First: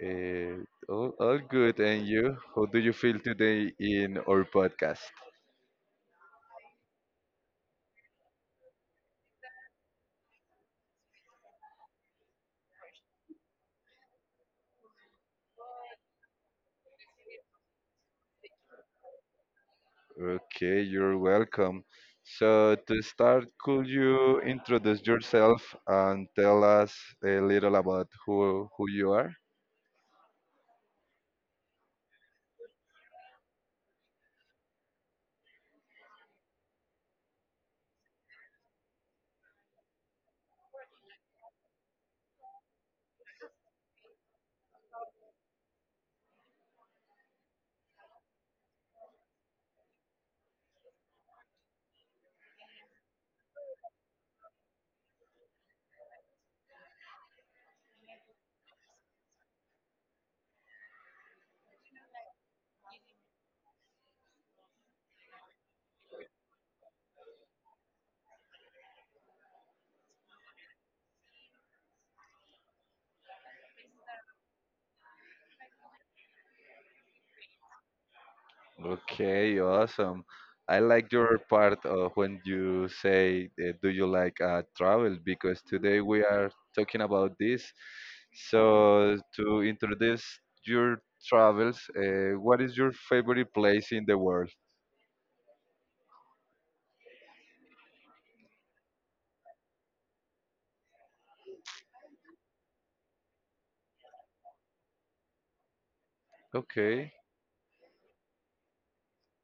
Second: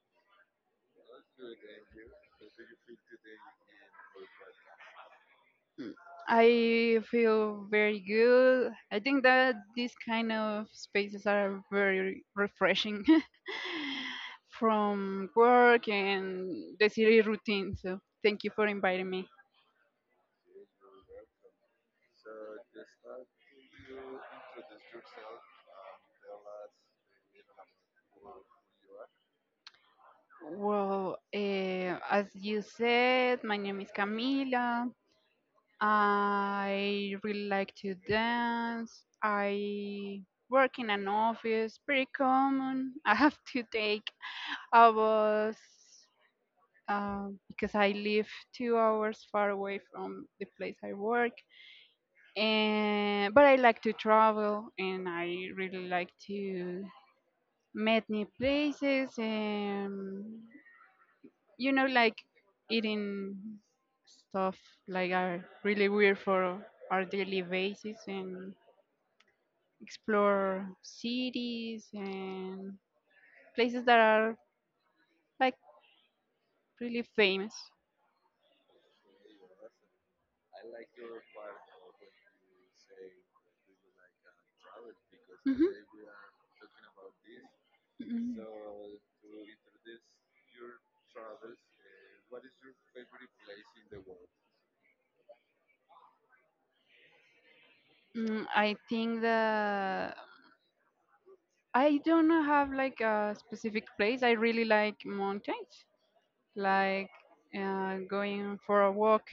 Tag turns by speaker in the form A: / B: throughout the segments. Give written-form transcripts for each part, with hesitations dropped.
A: All good, and you? How do you feel today in our podcast?
B: I feel very good. I think that these kind of spaces are very refreshing from work and the city routine. So thank you for inviting me.
A: Okay, you're welcome. So to start, could you introduce yourself and tell us a little about who you are?
B: Well, as you said, my name is Camila. I really like to dance. I work in an office, pretty common. I have to take I was because I live 2 hours far away from the place I work, and but I like to travel and I really like to meet new places and, you know, like eating stuff like are really weird for our daily basis, and explore cities and places that are, like, really famous.
A: Okay, awesome. I like your part when you say, "Do you like travel?" Because
B: Hmm.
A: today we are talking about this.
B: mm
A: So, to introduce your travels, what is your favorite place in the world?
B: Mm, I think that I don't have like a specific place. I really like mountains,
A: Okay,
B: like going for a walk,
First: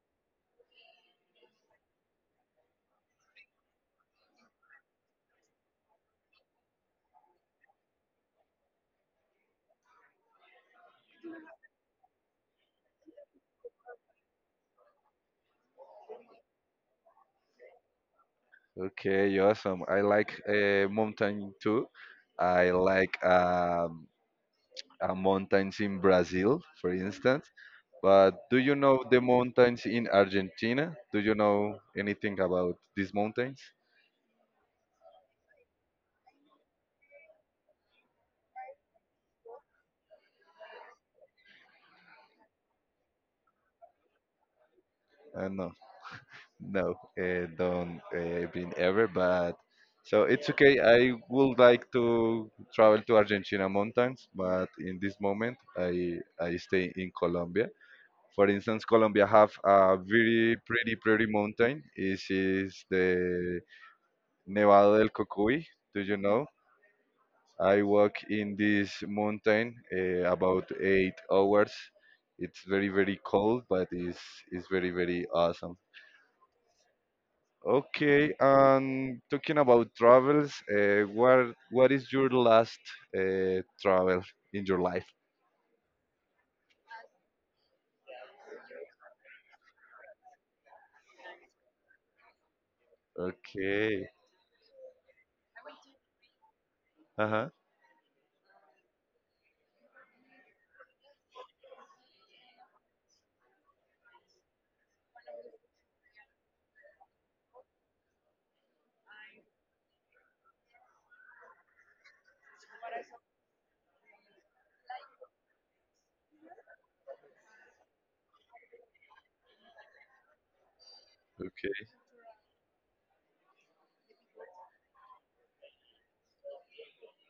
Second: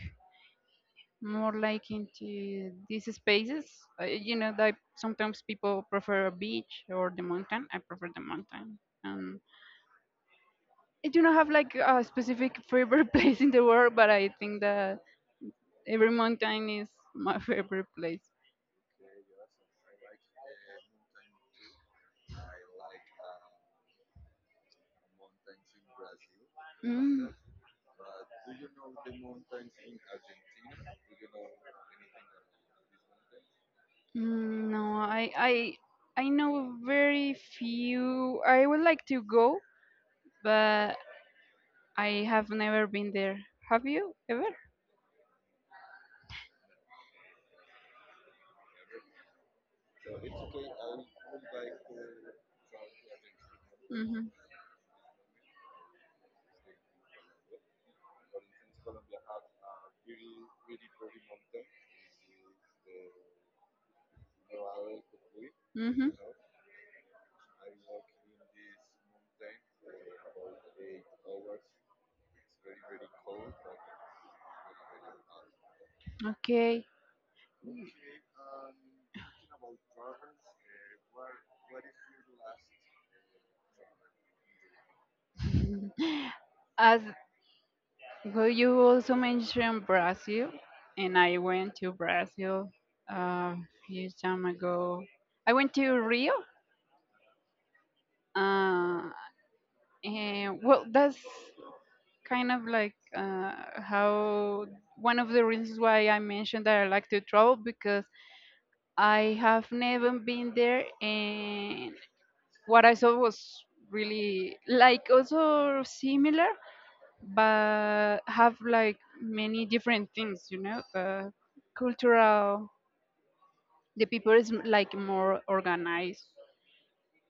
B: more like into these spaces. You know, that sometimes people prefer a beach or the mountain. I prefer the mountain. Um, I do not have like a specific favorite place in the world, but I think that every mountain is my favorite place.
A: okay, awesome. I like mountain too. I like mountains in Brazil, for
B: Mm,
A: instance. But do you know the mountains in Argentina? Do you know anything about these mountains?
B: mm, no, I know very few. I would like to go, but I have never been there. Have you ever?
A: No, no, don't been ever. But so it's okay. I would like to travel to Argentina mountains,
B: Mm-hmm.
A: but in this moment, I stay in Colombia. For instance, Colombia have a very pretty, pretty mountain. It is the Nevado del Cocuy. Do
B: Mm-hmm.
A: you know? I walk in this mountain about 8 hours. It's very very cold, but it's very very awesome.
B: Okay.
A: Okay, and talking about travels, what is your last travel in your life?
B: As well, you also mentioned Brazil, and I went to Brazil uh, a few
A: Okay,
B: time ago. I went to Rio,
A: uh huh.
B: uh, and well, that's kind of like how one of the reasons why I mentioned that I like to travel, because I have never been there, and what I saw was really like also similar, but have like many different things, you know, the
A: Okay,
B: cultural, the people is like more organized,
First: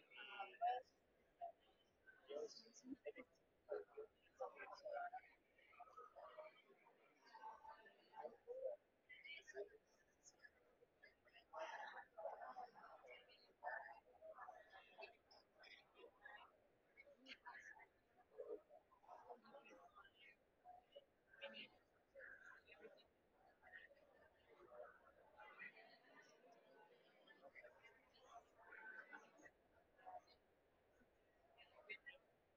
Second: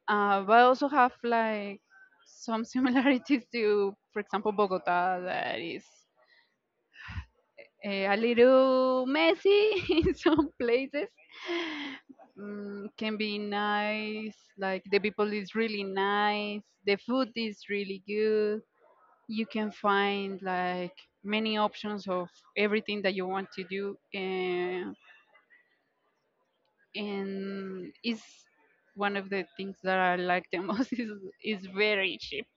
B: but also have like some similarities to, for example, Bogota, that is a little messy in some places. Mm, can be nice, like the people is really nice, the food is really good, you can find like many options of everything that you want to do, and it's one of the things that I like the most is very cheap.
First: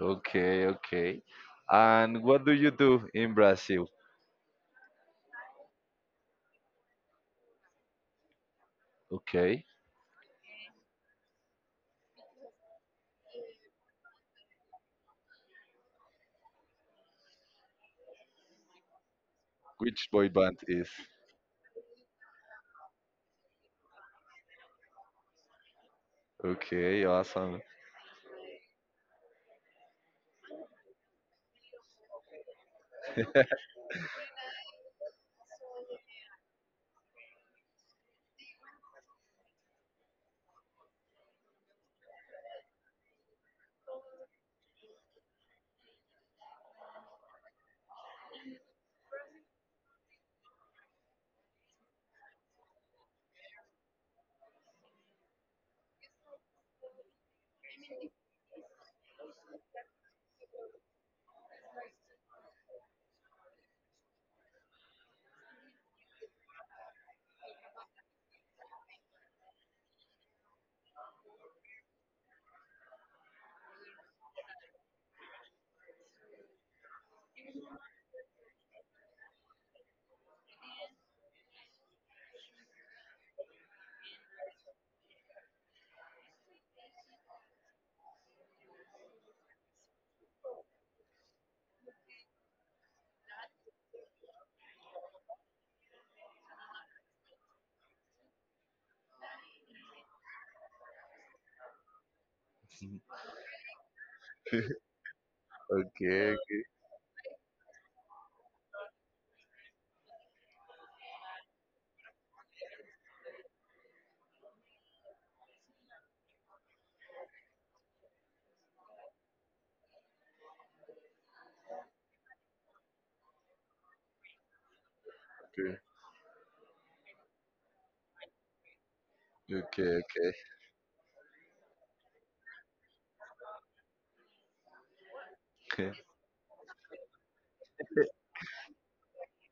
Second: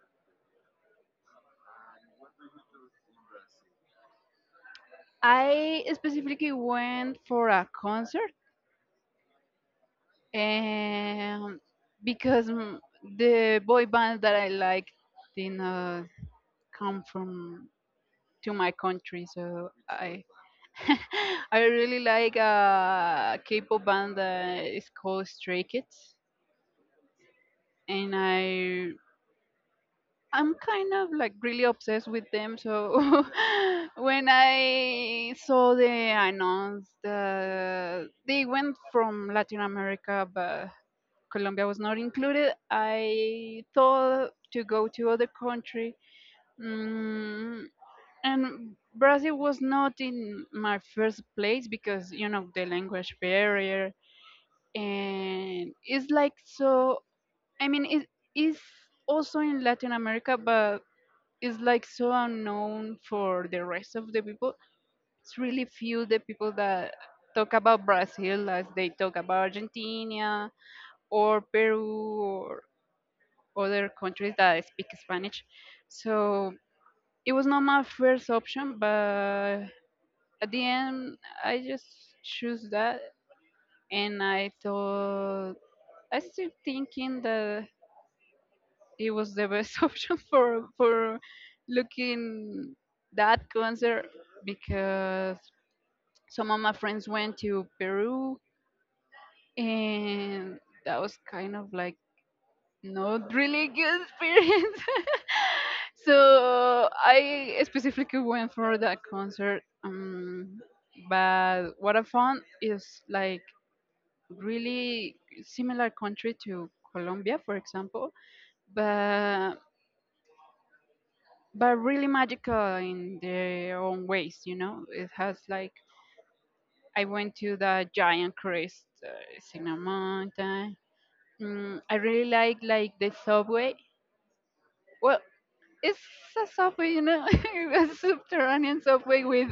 A: okay, okay. And what do you do in Brazil?
B: I specifically went for a concert,
A: Okay,
B: and because mm, the boy band that I like did not come from to my country, so
A: which
B: I.
A: boy band is?
B: I really like a K-pop band that is called Stray Kids,
A: Okay, awesome.
B: and I'm kind of like really obsessed with them. So when I saw the announce that they went from Latin America, but Colombia was not included, I thought to go to other country. Mm, and Brazil was not in my first place because, you know, the language barrier, and it's like so, I mean it is also in Latin America, but it's like so unknown for the rest of the people. It's really few the people that talk about Brazil as they talk about Argentina or Peru or other countries that speak Spanish. So it was not my first option, but at the end I just choose that, and I thought, I still thinking that it was the best option for looking that concert, because some of my friends went to Peru, and that was kind of like not really good experience.
A: Okay, okay,
B: So I specifically went for that concert. But what I found is like really similar country to Colombia, for example, but but really magical in their own ways. You know, it has like,
A: okay,
B: I went to the giant crest, it's in a
A: okay, okay.
B: mountain. Mm, I really like the subway. Well, it's a subway, you know, a subterranean subway with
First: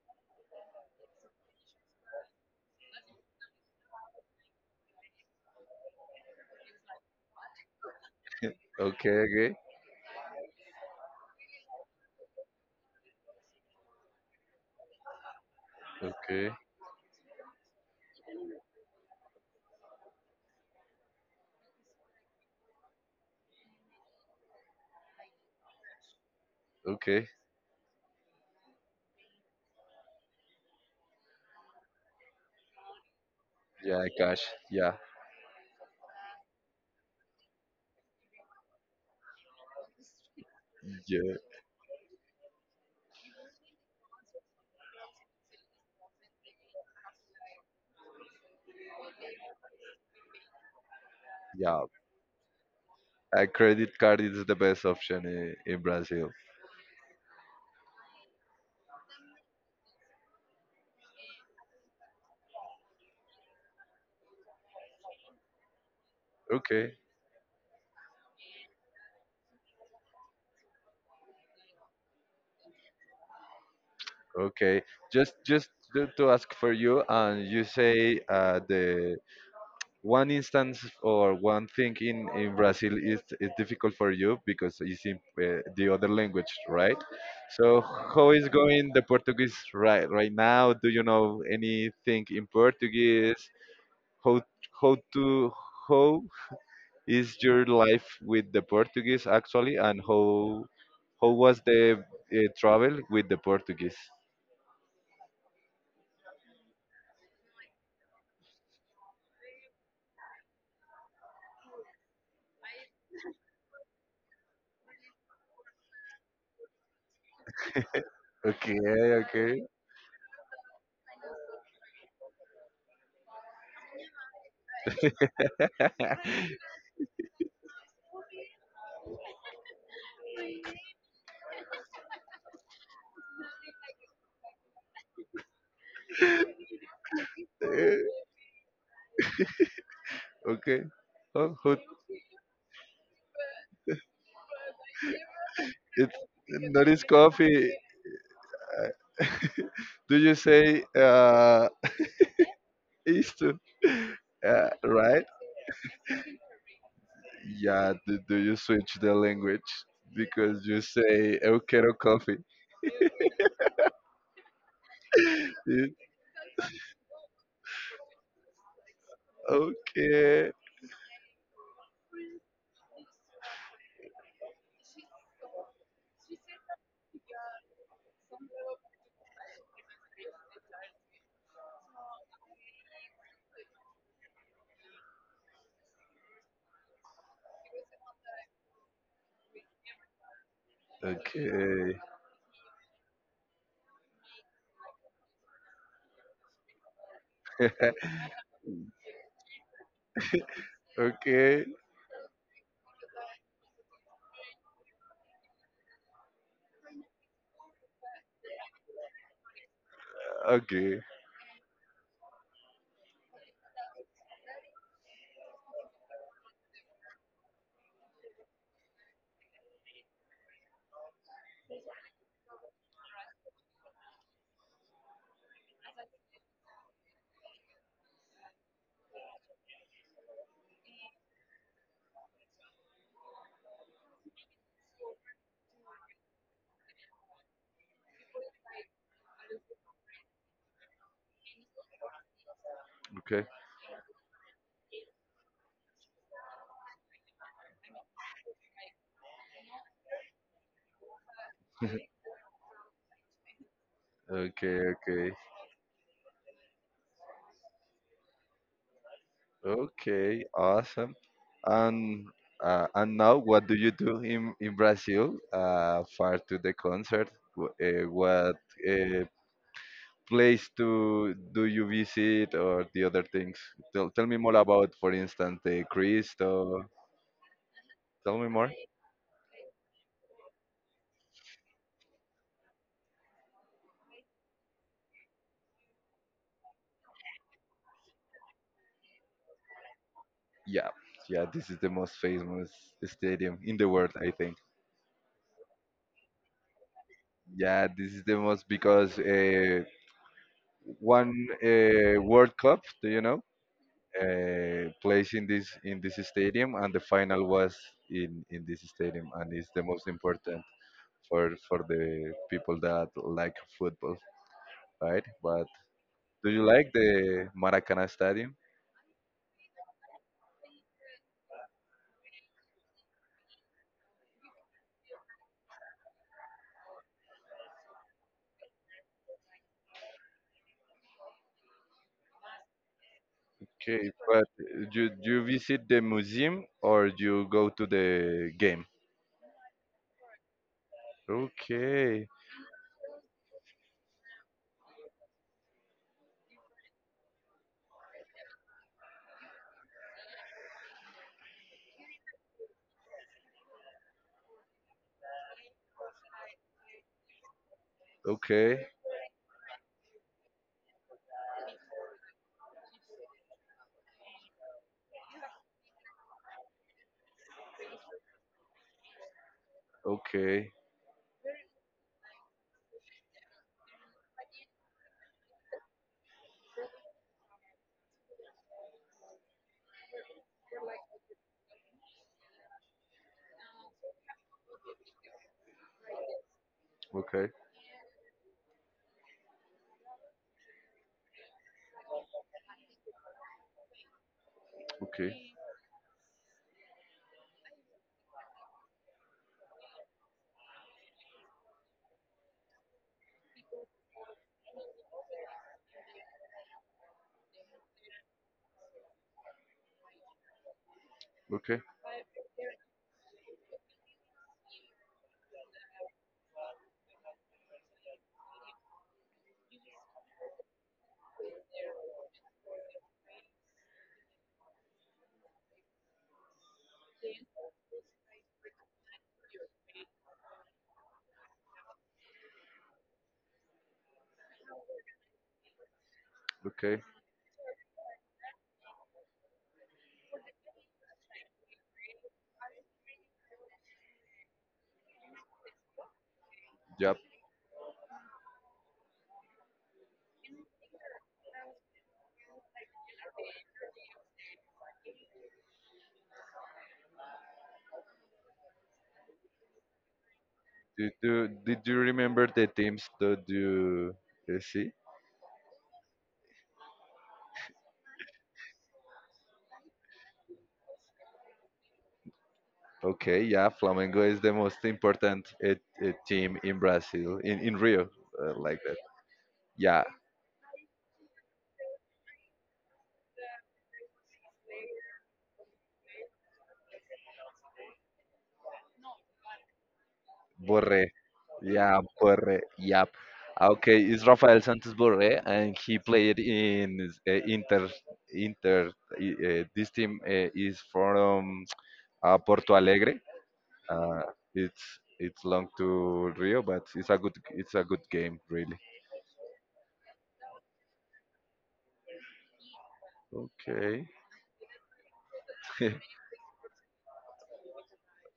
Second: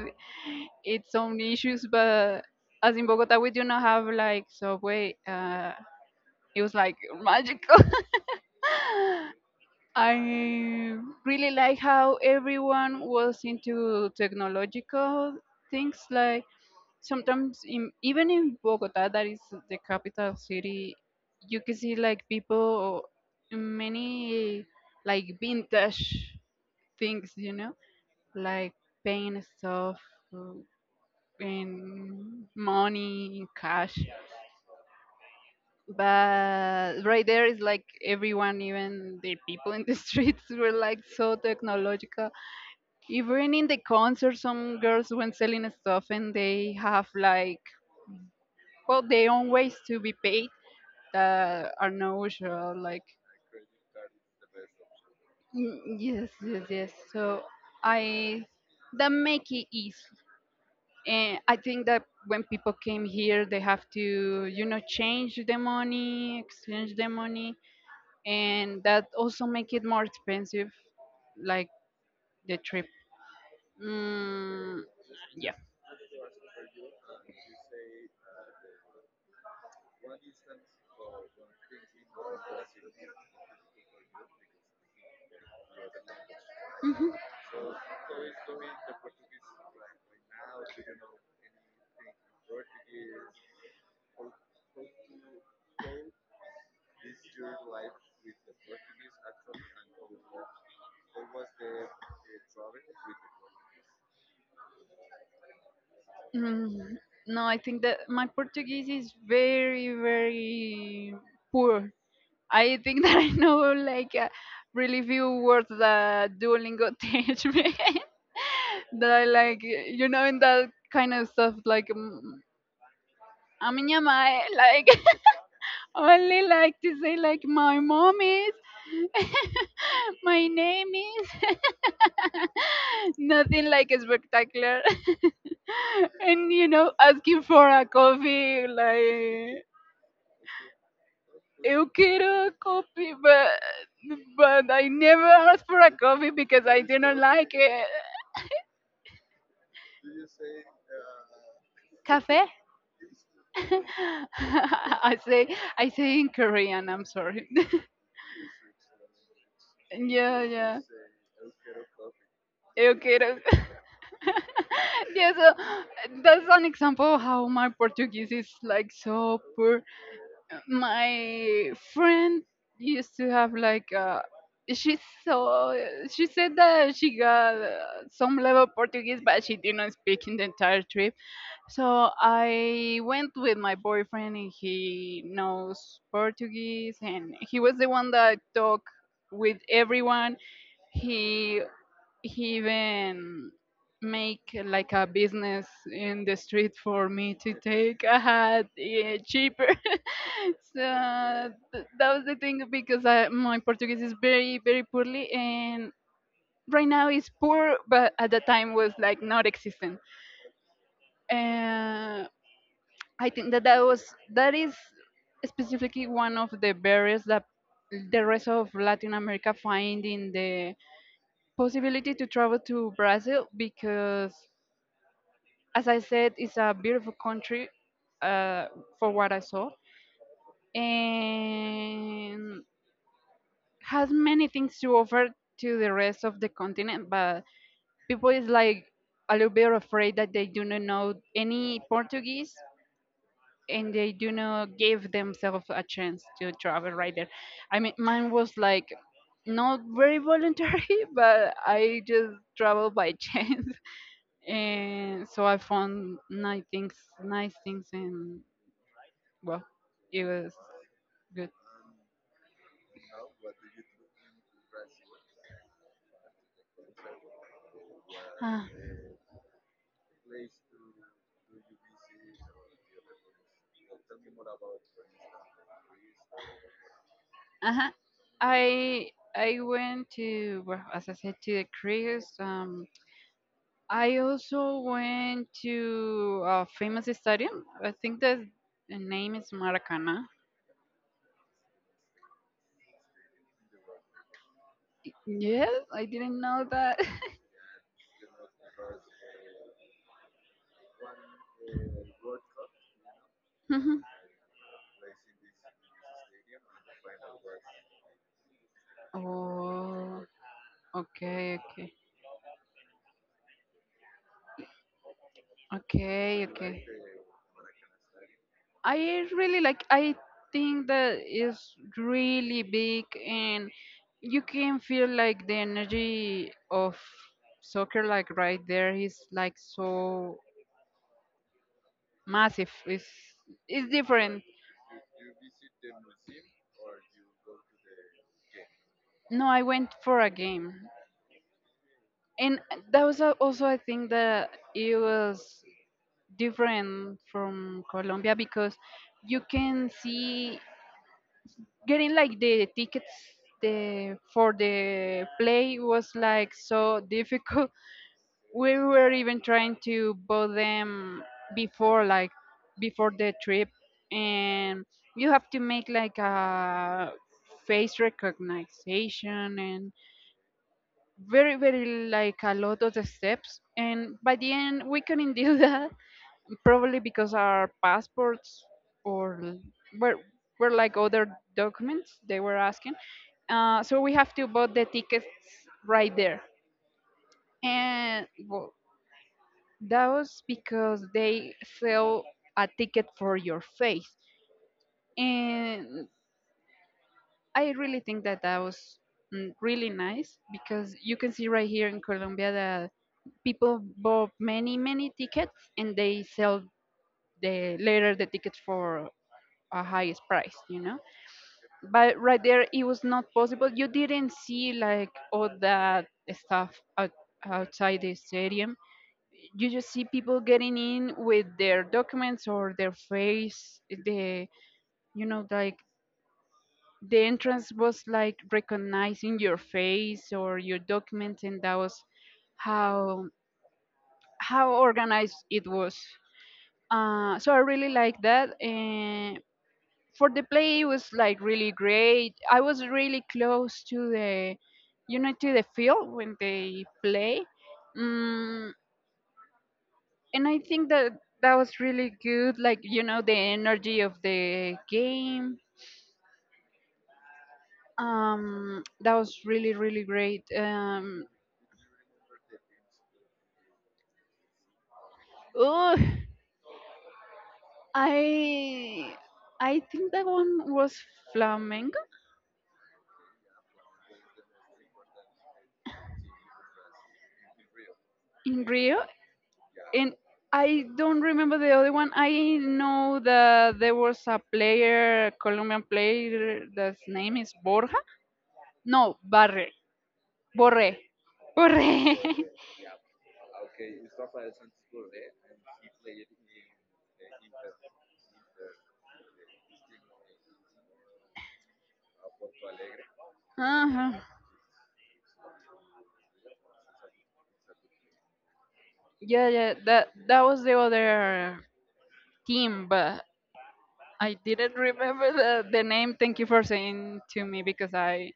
B: its own issues. But as in Bogota we do not have like subway, it was like magical.
A: Okay, okay,
B: I really like how everyone was into technological things. Like
A: okay,
B: sometimes, even in Bogota, that is the capital city, you can see like people, many like vintage
A: okay.
B: things, you know, like paying stuff uh, in money, in cash.
A: Yeah, cash. Yeah,
B: But right there is like everyone, even the people in the streets, were like
A: yeah,
B: so technological. Even in the concert, some girls when selling stuff, and they have like, well, their own ways to be paid that
A: yeah.
B: are no usual. Like
A: A credit card is the best option in,
B: mm,
A: in
B: yes,
A: Brazil.
B: yes, yes. So I, that make it easy. And I think that when people came here, they have to, you know, change the money, exchange
A: Okay,
B: the money, and that also make it more expensive, like the trip. Mm,
A: okay. Just,
B: yeah.
A: just to ask for you, and you say the one instance or one thing in Brazil is difficult for you because it's in the other language, right? So how is going the Portuguese right now? Do you know anything in Portuguese? how how to how is your life with the Portuguese actually, and how was the travel with the Portuguese?
B: Mm, no, I think that my Portuguese is very, very poor. I think that I know like really few words that Duolingo teach me.
A: Okay,
B: That I like,
A: okay,
B: you know, in that kind of stuff, like, mm, a minha mãe, like, only like to say, like, my mom is, my name is, nothing like spectacular. And, you know, asking for a
A: Eh,
B: coffee, like,
A: okay. Oh,
B: you get a coffee, but I never asked for a
A: it
B: coffee because I
A: not is
B: didn't like
A: coffee.
B: it.
A: Do you say
B: Cafe?
A: isto?
B: I
A: Right?
B: say I say in Korean. I'm sorry.
A: Yeah. Do you switch the language
B: Yeah,
A: because you
B: yeah.
A: say eu quero coffee?
B: You get a. Yeah, so
A: It-
B: that's an example of how my Portuguese is like so poor.
A: okay.
B: My friend used to have like she saw she said that she got some level Portuguese, but she didn't speak in the entire trip. So I went with my boyfriend, and he knows Portuguese, and he was the one that talked with everyone. he
A: Okay.
B: he even make like a business in the street for me to take a hat, yeah, cheaper.
A: Okay.
B: so
A: Okay.
B: th- that was the thing because I, my Portuguese is very very poorly, and right now is poor, but at the time was like not existent.
A: Okay.
B: uh, I think that that was that is specifically one of the barriers that the rest of Latin America find in the possibility to travel to Brazil, because, as I said, it's a beautiful country, uh, for what I saw, and has many things to offer to the rest of the continent. But people is like a little bit afraid that they do not know any Portuguese, and they do not give themselves a chance to travel right there. I mean, mine was like not very voluntary, but I just traveled by chance.
A: Okay.
B: And
A: Okay.
B: so I found nice things and. Well, it
A: Okay.
B: was
A: Awesome.
B: good.
A: And and now, what do you do in Brazil? Far to the concert, what
B: Uh
A: uh, place to do you visit or the other things? Tell me more about, for instance, the Cristo.
B: huh.
A: Tell me more.
B: I I went to, well, as I said, to the cruise. I also went to a famous stadium. I think that the name is Maracana.
A: Yeah, yeah, this is the most famous stadium in the world, I think.
B: Yes, I didn't know that.
A: Yeah, this is the most because one World Cup, do you know,
B: Mhm.
A: plays in this stadium, and the final was in this stadium, and it's the most
B: Oh,
A: important for
B: okay,
A: for
B: okay,
A: the people that like football, right? But
B: okay,
A: Do you
B: okay.
A: like the Maracanã Stadium?
B: I really like. I think that is really big, and you can feel like the energy of soccer, like right there is like so massive. It's
A: Okay,
B: different.
A: but you do you visit the museum or you go to the game?
B: No, I went for a game.
A: Okay,
B: And that was also I think that it was different from Colombia, because you can see getting like the tickets, the for the play was like so difficult. We
A: okay.
B: were even trying to buy them before like before the trip, and you have to make like a face recognition, and
A: Okay,
B: very very like a lot of the steps, and by the end we couldn't do that, probably because our passports or l- were like other documents they were asking. So we have to buy the tickets right there,
A: okay,
B: and well, that was because they sell a ticket for your face.
A: okay,
B: And I really think that that was, mm, really nice, because you can see right here in Colombia that people bought many, many tickets, and they sell the tickets for a highest price, you know.
A: okay.
B: But right there, it was not possible. You didn't see like all that stuff outside the stadium. You just see people getting in with their documents or their face, the, you know, like the entrance was like recognizing your face or your documents, and that was how how organized it was.
A: Okay.
B: So I really like that. And for the play it was like really great. I was really close to the, you know, to the field when they
A: Yep.
B: play. Mm, and I think that that was really good, like, you know, the energy of the game. That was really really great.
A: Did you, did you remember the teams that you see?
B: Oh, I I think that one was Flamengo
A: Okay, yeah, Flamengo is the most important team in Brazil, in Rio,
B: in
A: like that.
B: Rio,
A: Yeah,
B: and I don't remember the other one. I know that there was a player, Colombian player, that's name is Borja. No, Barre, Borre,
A: Borré. Yeah,
B: Borre.
A: Borre. Yep. Ah, okay, it's Rafael Santos Borre, and he played in Inter. Inter. This team is from Porto Alegre.
B: Uh-huh.
A: Uh, it's long to Rio, but it's a good game, really.
B: Yeah, yeah, that that was the other team, but
A: Okay.
B: I didn't remember the name. Thank you for saying to me, because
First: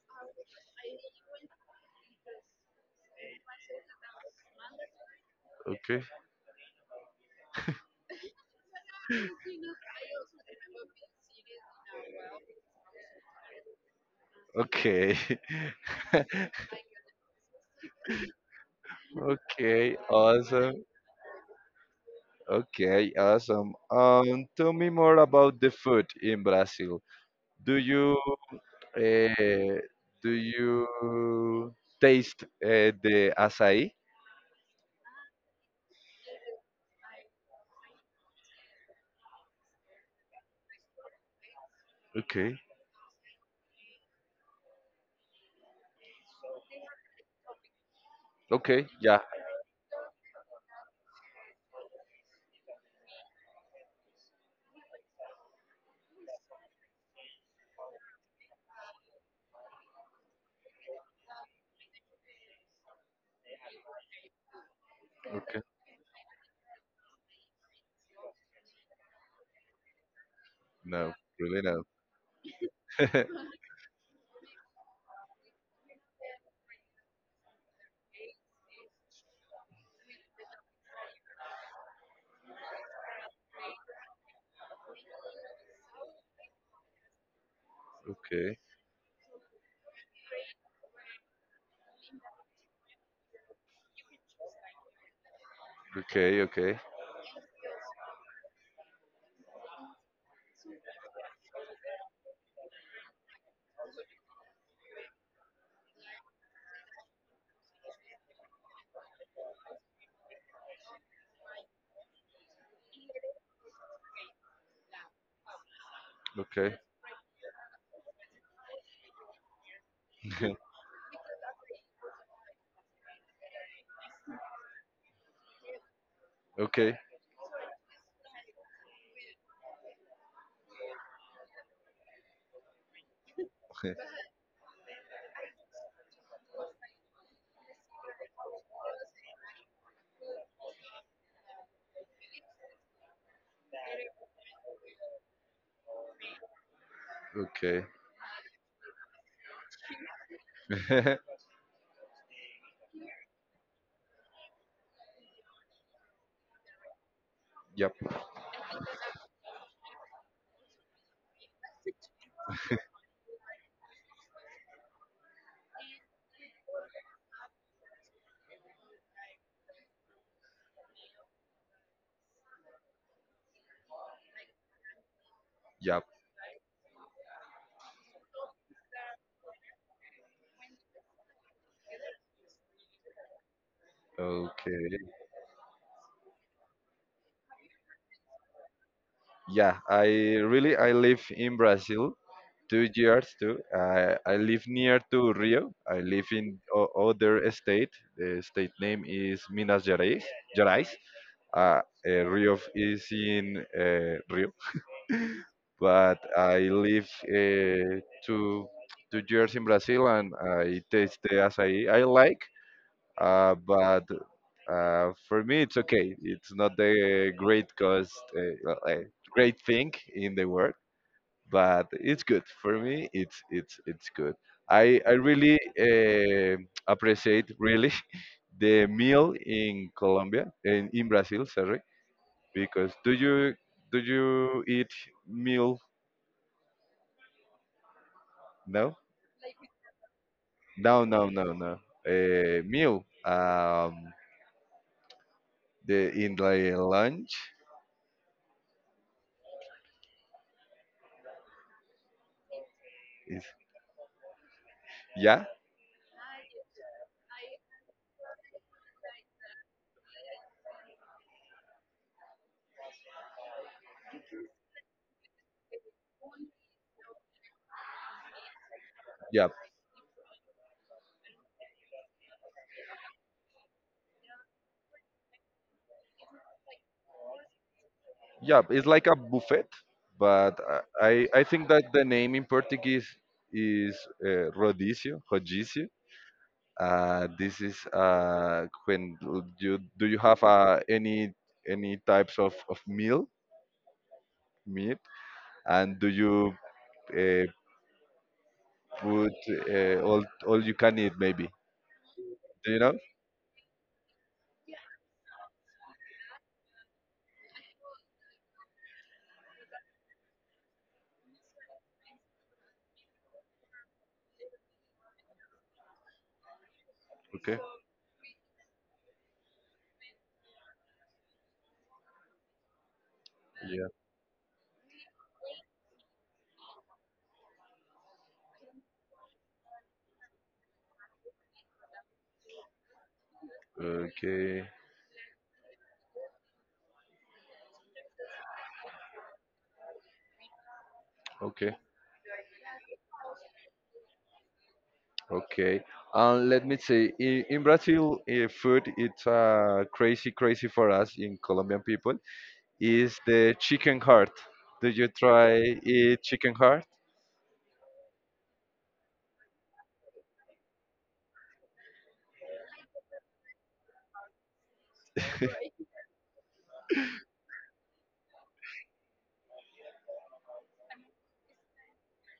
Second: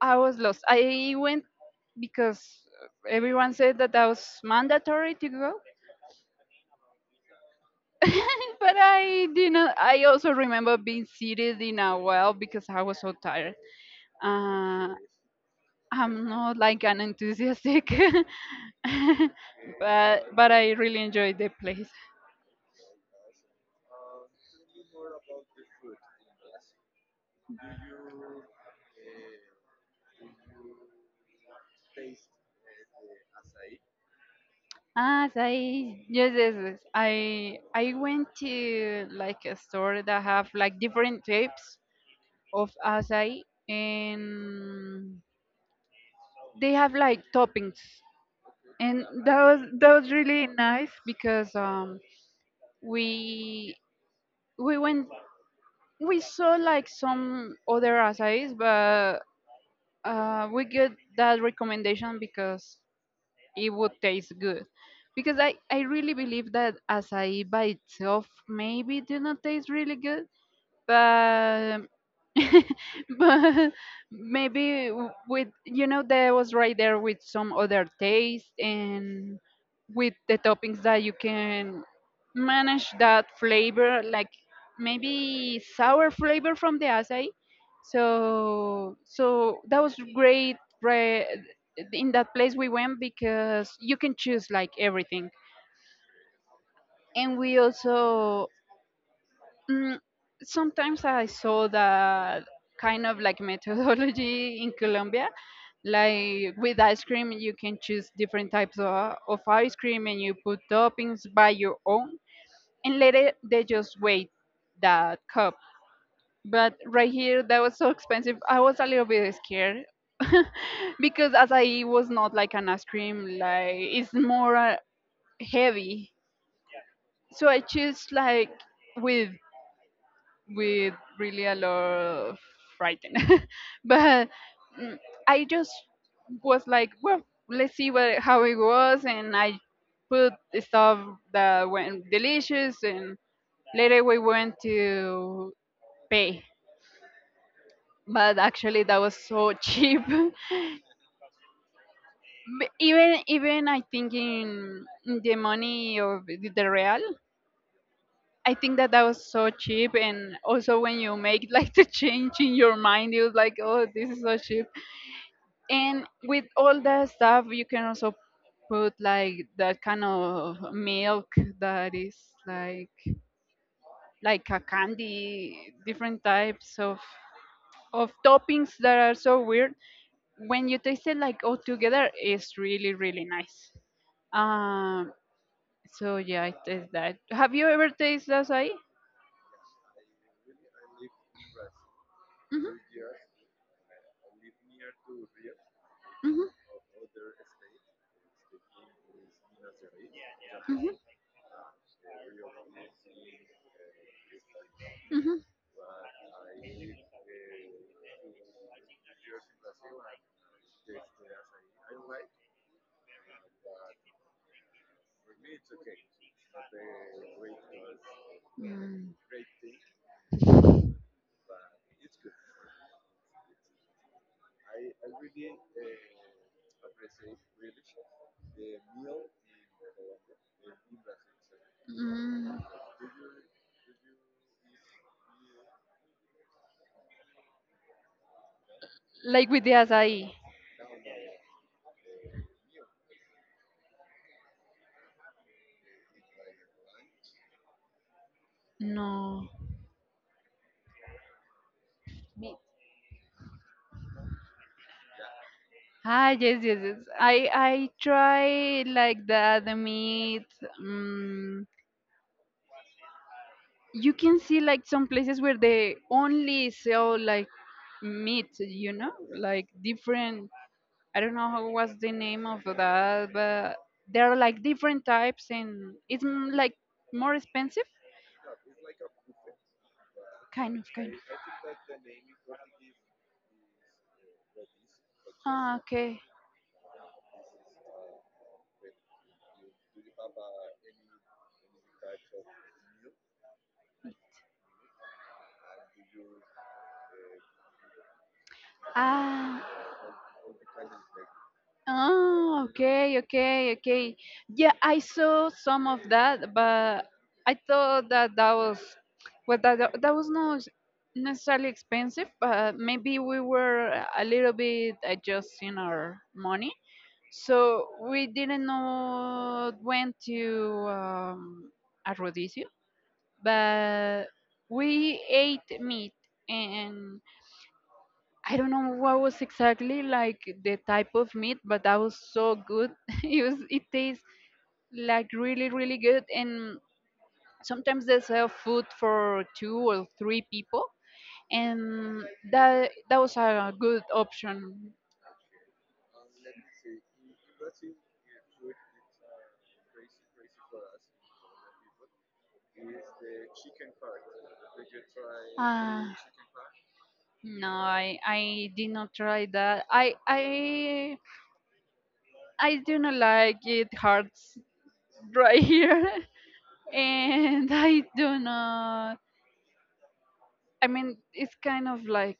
B: I was lost. I went because everyone said that that was mandatory to go,
A: Okay.
B: but I didn't. I also remember being seated in a well, because I was so tired. Uh,
A: Okay.
B: I'm not like an enthusiastic,
A: Okay,
B: but I
A: awesome.
B: really enjoyed the place.
A: Okay, awesome. Tell me more about the food in Brazil. Do you uh, do you taste the açaí?
B: Ah, so I, yes, yes, yes. I went to like a store that have like different types
A: Okay.
B: of acai, and they have like toppings,
A: Okay,
B: and
A: yeah.
B: that was really nice because we we went, we saw like some other acais, but we get that recommendation because it would taste good because i
A: Okay.
B: i really believe that acai by itself maybe did not taste really good,
A: No, really
B: but
A: no. Okay,
B: but maybe with that was right there with some other taste, and with the toppings that you can manage that flavor, like maybe sour flavor from the acai. So that was great, right, in that place we went because you can choose like everything.
A: okay, okay.
B: And we also Mm, sometimes I saw that kind of like methodology in Colombia. Like with ice cream, you can choose different types of ice cream, and you put toppings by your own. And later they just weigh that cup. But
A: Okay.
B: right here, that was so expensive. I was a little bit scared because as I was not like an ice cream, like it's more heavy.
A: Okay.
B: So I choose like with with really a lot of frightened. But mm, I just was like, well, let's see what how it was, and I put stuff that went delicious, and later we went to pay.
A: Okay.
B: But actually, that was so cheap. But even I think in the money of the real,
A: Yep.
B: I think that that was so cheap. And also when you make like the change in your mind, it was like, oh, this is so cheap. And with all the stuff, you can also put like that kind of milk that is like like a candy,
A: Yep.
B: different types of toppings that are so weird. When you taste it like all together, it's really really nice.
A: Okay.
B: Um. So yeah, I taste that. Have you ever tasted acai?
A: Yeah, I really I live in Brazil
B: Mhm.
A: 2 years too. I live near to Rio. I live in other state. The state name is Minas Gerais. Gerais. Uh, Rio is in Rio,
B: Mhm. Mhm.
A: but I live two years in Brazil and I taste the acai I like. But for me it's okay. It's not the great cost, uh, uh, uh,
B: Mhm.
A: great thing in the world, but it's good for me. It's good. I really appreciate really the meal in Colombia in Brazil, sorry,
B: Mm, mm.
A: because do you eat meal? No,
B: Like with the acai.
A: no, no, no, no. Meal. The In the lunch.
B: No.
A: Is- yeah.
B: Ah, yes, yes, yes. I try like the meat. Um, you can see like some places where they only sell like meat, you know,
A: Yeah.
B: like different. I don't know how was the name of that, but there are like different types, and like more expensive.
A: Yeah. It's like a buffet, but
B: Kind of, kind of.
A: I think that the name in Portuguese is rodízio,
B: Ah,
A: rodízio.
B: okay.
A: This is when you do you have any types of meal meat and do you uh, put
B: Ah,
A: all you can eat maybe?
B: oh,
A: Do you know?
B: okay, okay, okay. Yeah, I saw some of that, but I thought that that was, well, that that was not necessarily expensive, but maybe we were a little bit adjusting our money,
A: Okay.
B: so we didn't know when to, a rodizio,
A: Yeah.
B: but we ate meat and. I don't know what was exactly like the type of meat, but that was so good. It was it tastes
A: Okay.
B: like really really good, and sometimes they sell food for two or three people,
A: Okay.
B: and that was a good option.
A: Okay. And let me say, in Brazil, food it's crazy, crazy for us in Colombian people. Is the chicken heart? Do you try
B: Ah.
A: eat chicken heart?
B: No, I did not try that. I do not like it hard right here, and I do not. I mean, it's kind of like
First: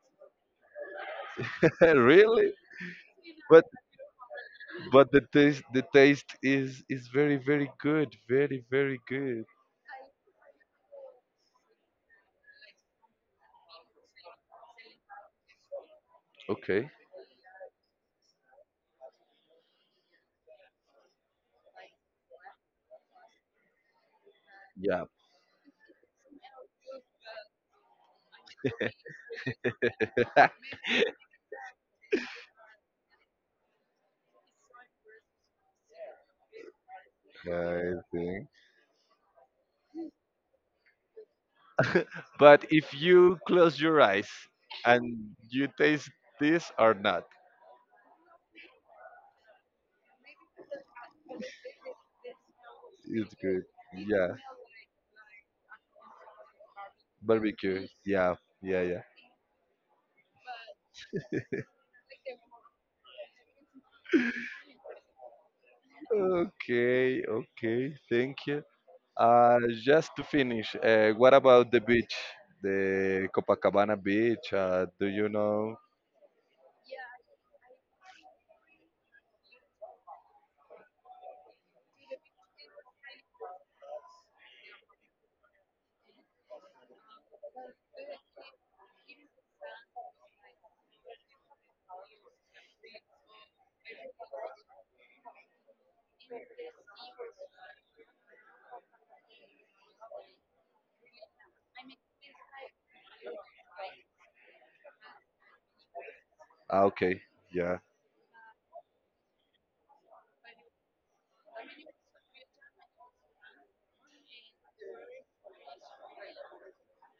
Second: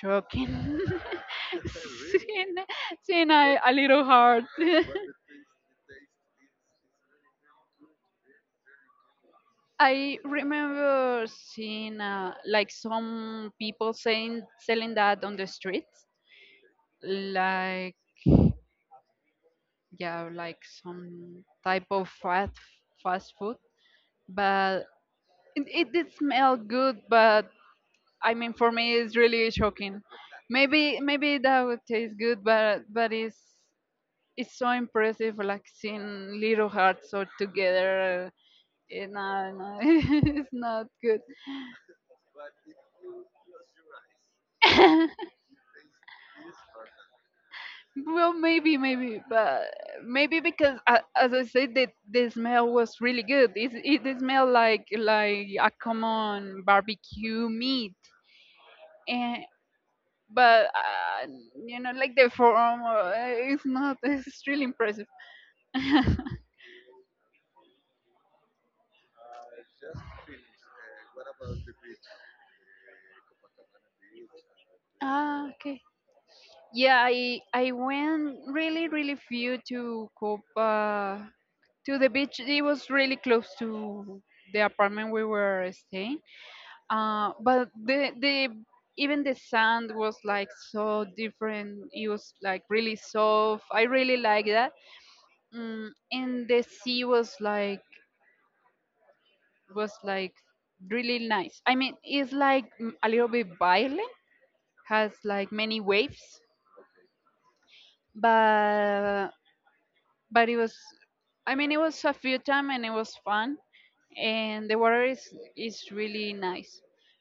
B: choking,
A: Really?
B: seeing, seeing
A: But.
B: a little heart.
A: But the taste is very very good, very very good.
B: I remember seeing like some people saying selling that on the streets,
A: Okay.
B: like, yeah, like some type of fast food. But
A: Yeah.
B: it did smell good, but I mean, for me, it's really shocking. Maybe that would taste good, but it's so impressive, like seeing little hearts all
A: I
B: together.
A: think.
B: No, no, it's not good.
A: But if you close your eyes and you taste this or not,
B: Well, maybe, but maybe because, as I said, the smell was really
A: it's
B: good.
A: good.
B: It
A: Yeah.
B: smelled like a common barbecue
A: Barbecue.
B: meat,
A: Yeah. Yeah. Yeah.
B: and but you know, like the form, it's not. It's really impressive.
A: Okay. Okay. Thank you. Just to finish, what about the beach, the Copacabana beach? Do you
B: Ah,
A: know?
B: okay. Yeah, I went really really few to Copa, to the beach. It was really close to the apartment we were staying. But the even the sand was like so different. It was like really soft. I really like that. Mm, and the sea was like was like really nice. I mean, it's like a little bit violent, has like many waves,
A: Ah, okay, yeah.
B: but it was, I mean, it was a few time and it was fun, and the water is really nice,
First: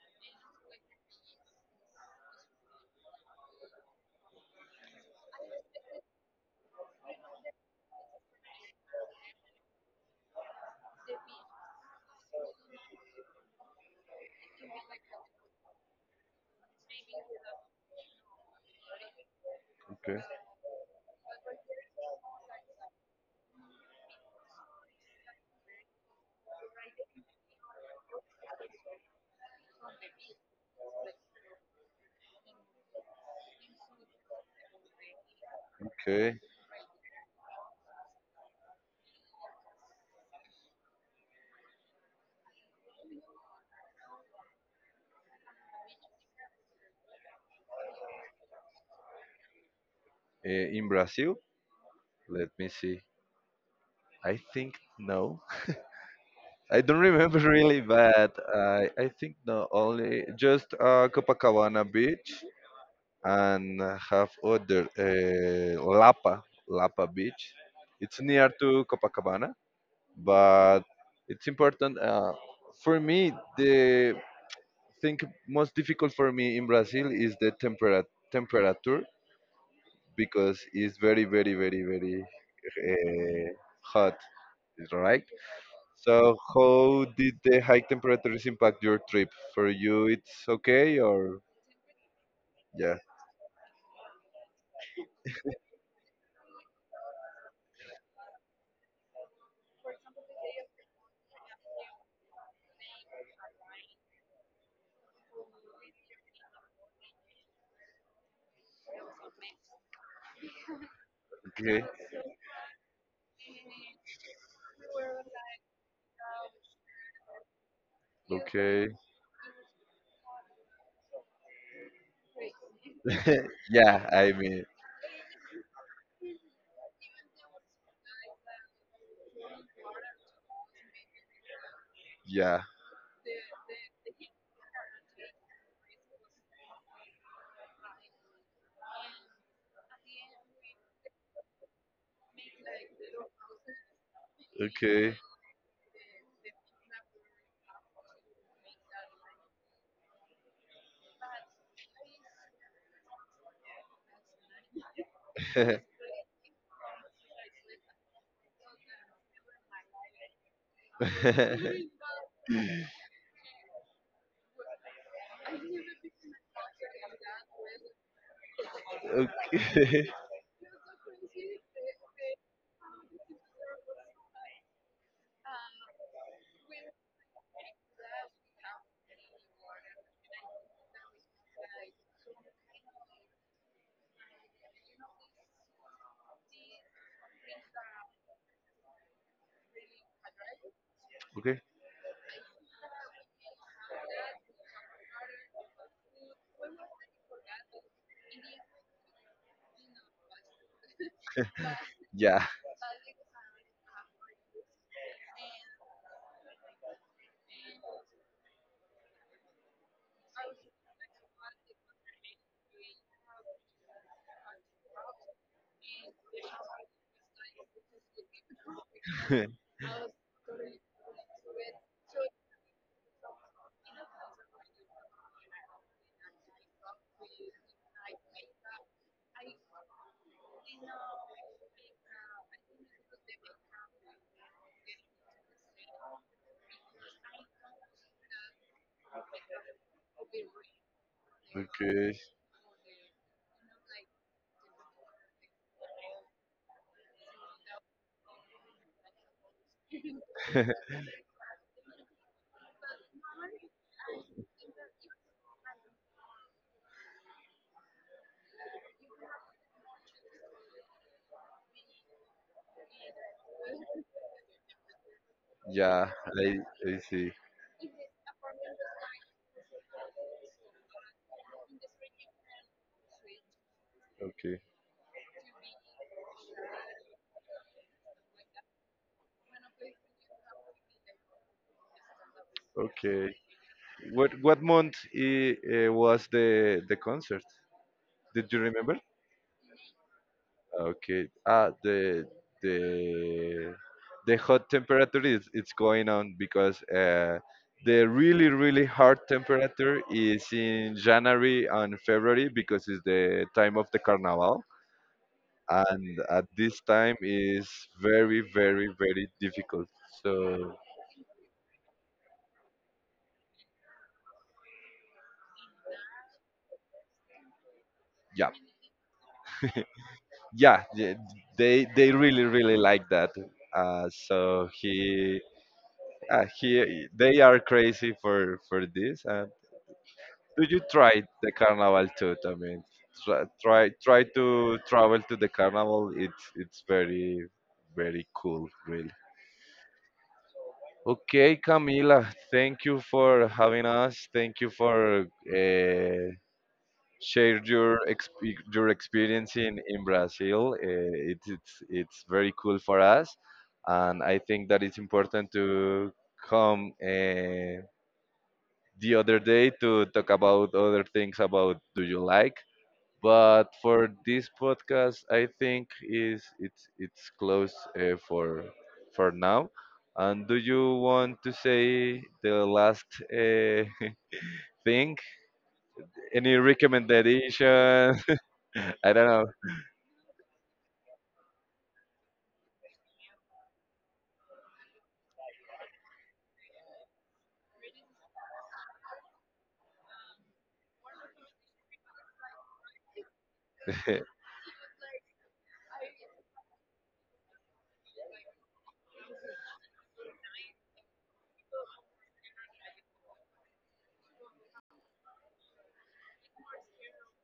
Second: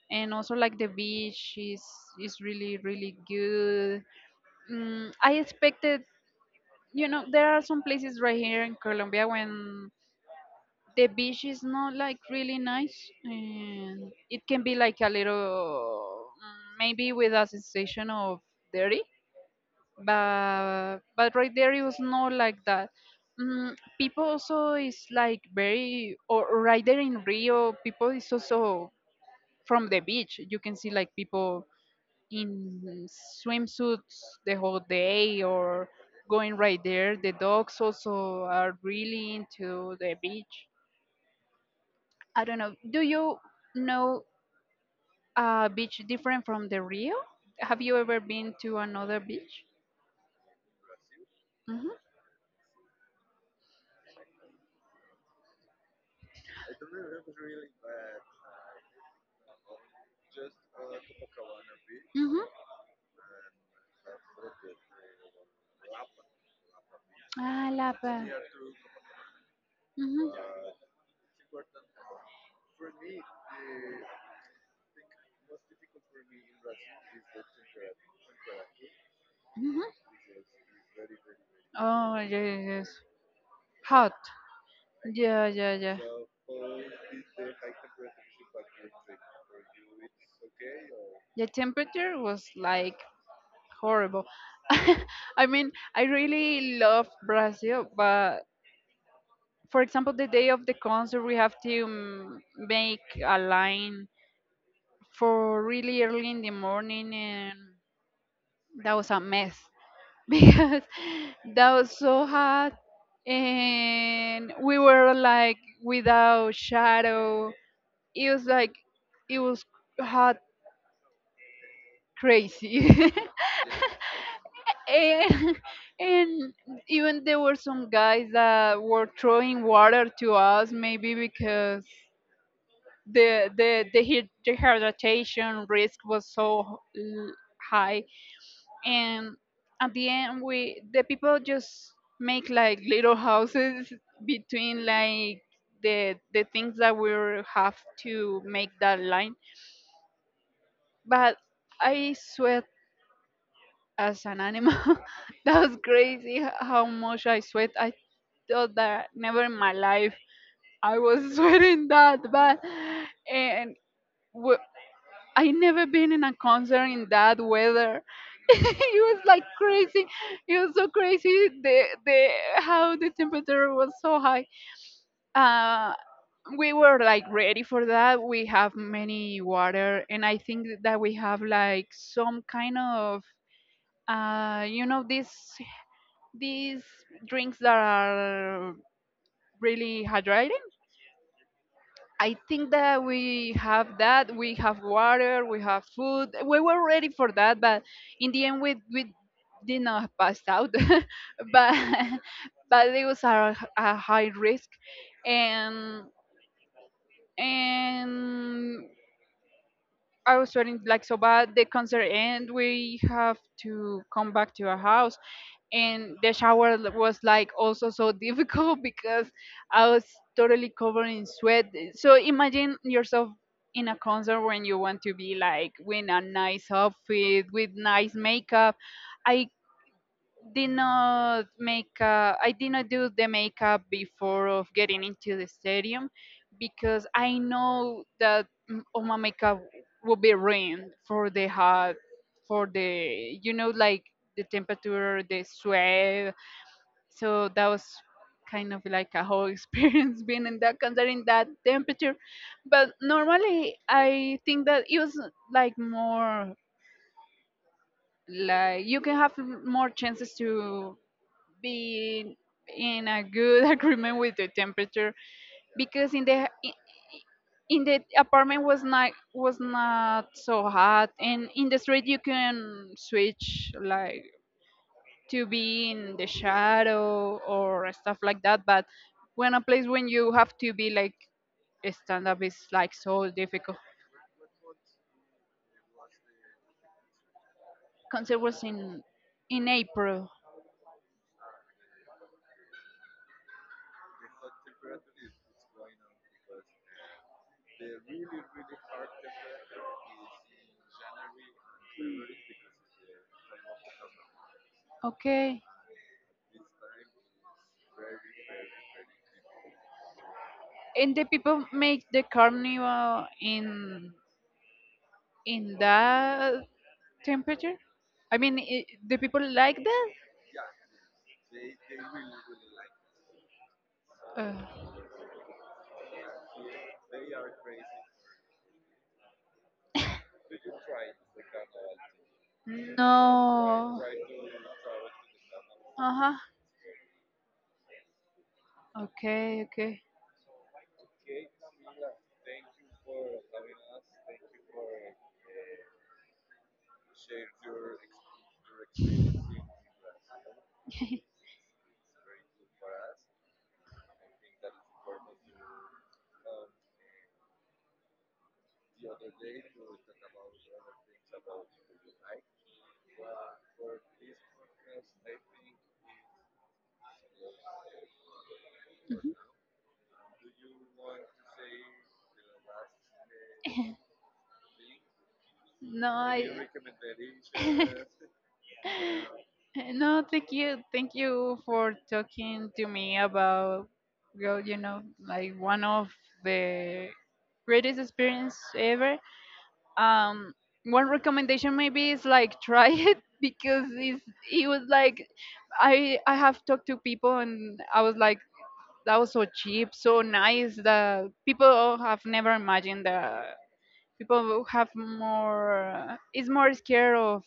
B: and also like the beach is really really good. Mm, I expected, you know, there are some places right here in Colombia when the beach is not like really nice, and it can be like a little, mm, maybe with a sensation of dirty,
A: Okay.
B: but right there it was not like that. Mm, people also is like very, or right there in Rio, people is also from the beach. You can see like people in swimsuits the whole day, or
A: Okay.
B: going right there. The dogs also are really into the beach. I don't know. Do you know a beach different from the Rio? Have you ever been to another beach?
A: In Brazil,
B: Mhm.
A: let me see. I think no. I don't remember really, but I think no, only just Copacabana Beach
B: Mhm.
A: and have other Lapa Beach.
B: Ah, La
A: It's
B: Paz.
A: near to Copacabana,
B: Mhm.
A: but it's important for me. The thing most difficult for me in Brazil is the temperature
B: Mhm.
A: because it's very very very
B: Oh,
A: very
B: yes, yes.
A: uh,
B: Hot.
A: hot, right?
B: Yeah, yeah, yeah.
A: So, how did the high temperatures impact your trip? For you, it's okay, or
B: The temperature was
A: yeah,
B: like horrible. I mean, I really love Brazil, but for example, the day of the concert, we have to, make a line for really early in the morning, and that was a mess because that
A: okay,
B: was so hot, and we were like without shadow. It was like
A: okay,
B: it was hot, crazy.
A: yeah. I mean,
B: And, and even there were some guys that were throwing water to us, maybe because
A: yeah.
B: the heat dehydration risk was so high, and at the end we, the people, just make like little houses between
A: Okay.
B: like the things that we have to make that line. But I sweat as an animal. That was crazy how much I sweat. I thought that never in my life I was sweating that bad, and I never been in a concert in that weather. It was like crazy.
A: Okay.
B: It was so crazy. The how the temperature was so high. Uh, we were like ready for that. We have many water, and I think that we have like some kind of, you know, these drinks that are really hydrated.
A: Okay.
B: I think that. We have water. We have food. We were ready for that, but in the end, we did not pass out. But
A: Yeah.
B: but it was a high risk, and and I was sweating like so bad. The concert end. We have to come back to our house, and the was like also so difficult because I was totally covered in sweat. So imagine yourself in a concert when you want to be like with a nice outfit, with nice makeup. I did not make I did not do the makeup before of getting into the stadium because I know that, mm, all my makeup will be ruined for the hot,
A: Okay.
B: for the, you know, like the temperature, the sweat. So that was kind of like a whole experience being in that considering that temperature, but normally I think that it was like more like you can have more chances to be in a good agreement with the temperature
A: yeah,
B: because in
A: I
B: the
A: I see.
B: apartment was not so hot, and in the street you can switch like
A: Okay.
B: to be in the shadow or stuff like that. But when a place when you have to be like stand up is like so
A: Okay.
B: difficult.
A: What month was the concert?
B: Concert
A: Did you
B: was
A: remember?
B: in april.
A: Okay. Ah, the the hot temperature is it's going on because the really really hard temperature is in January and February because it's the time of the carnival,
B: Okay.
A: and at this time is very very very difficult. So
B: And the people make the carnival in that temperature? I
A: yeah,
B: mean, I do people like that?
A: yeah, yeah, they really really like that.
B: Uh,
A: So he they are crazy for this. And do you try the carnival too? I mean, try try,
B: no.
A: try to travel to the
B: Uh
A: carnival.
B: huh.
A: It's very very cool, really.
B: Okay, okay.
A: Okay, Camila, thank you for having us. Thank you for share your your experience in Brazil. Uh, it's it's it's very cool for us, and I think that it's important to come. The other day to talk about other things about do you like. But for this podcast, I think is it's close uh, for for now. And do you want to say the last uh, thing?
B: No, I.
A: Any recommendation? I don't know.
B: No, thank you for talking to me about, well, you know, like one of the greatest experience ever. um One recommendation maybe is like try it because it's, it was like, I have talked to people and I was like that was so cheap, so nice, that people have never imagined that. People who have more is more scared of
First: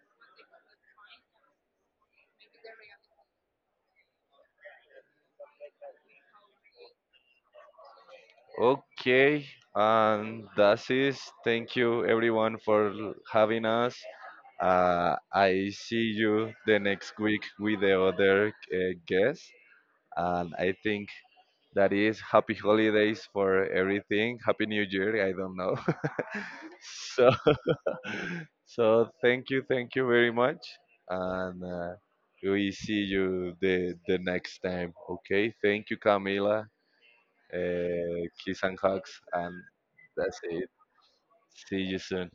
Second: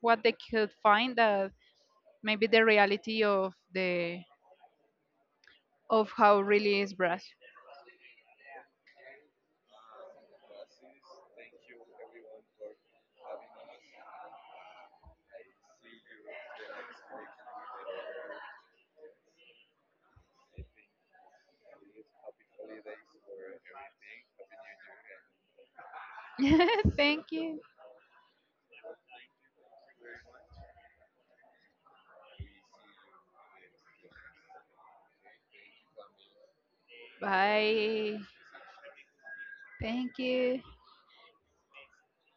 B: what they could find, that maybe the reality of the of how really is brush.
A: Okay, and that's it. Thank you everyone for having us. I see you the next week with the other guest. And I think that is happy holidays for everything. Happy New Year. I don't know.
B: Thank
A: So
B: you.
A: so thank you very much, and we see you the next time. Okay, thank you, Camila.
B: Bye.
A: Kiss and hugs, and
B: Thank
A: that's
B: you.
A: it. See you soon.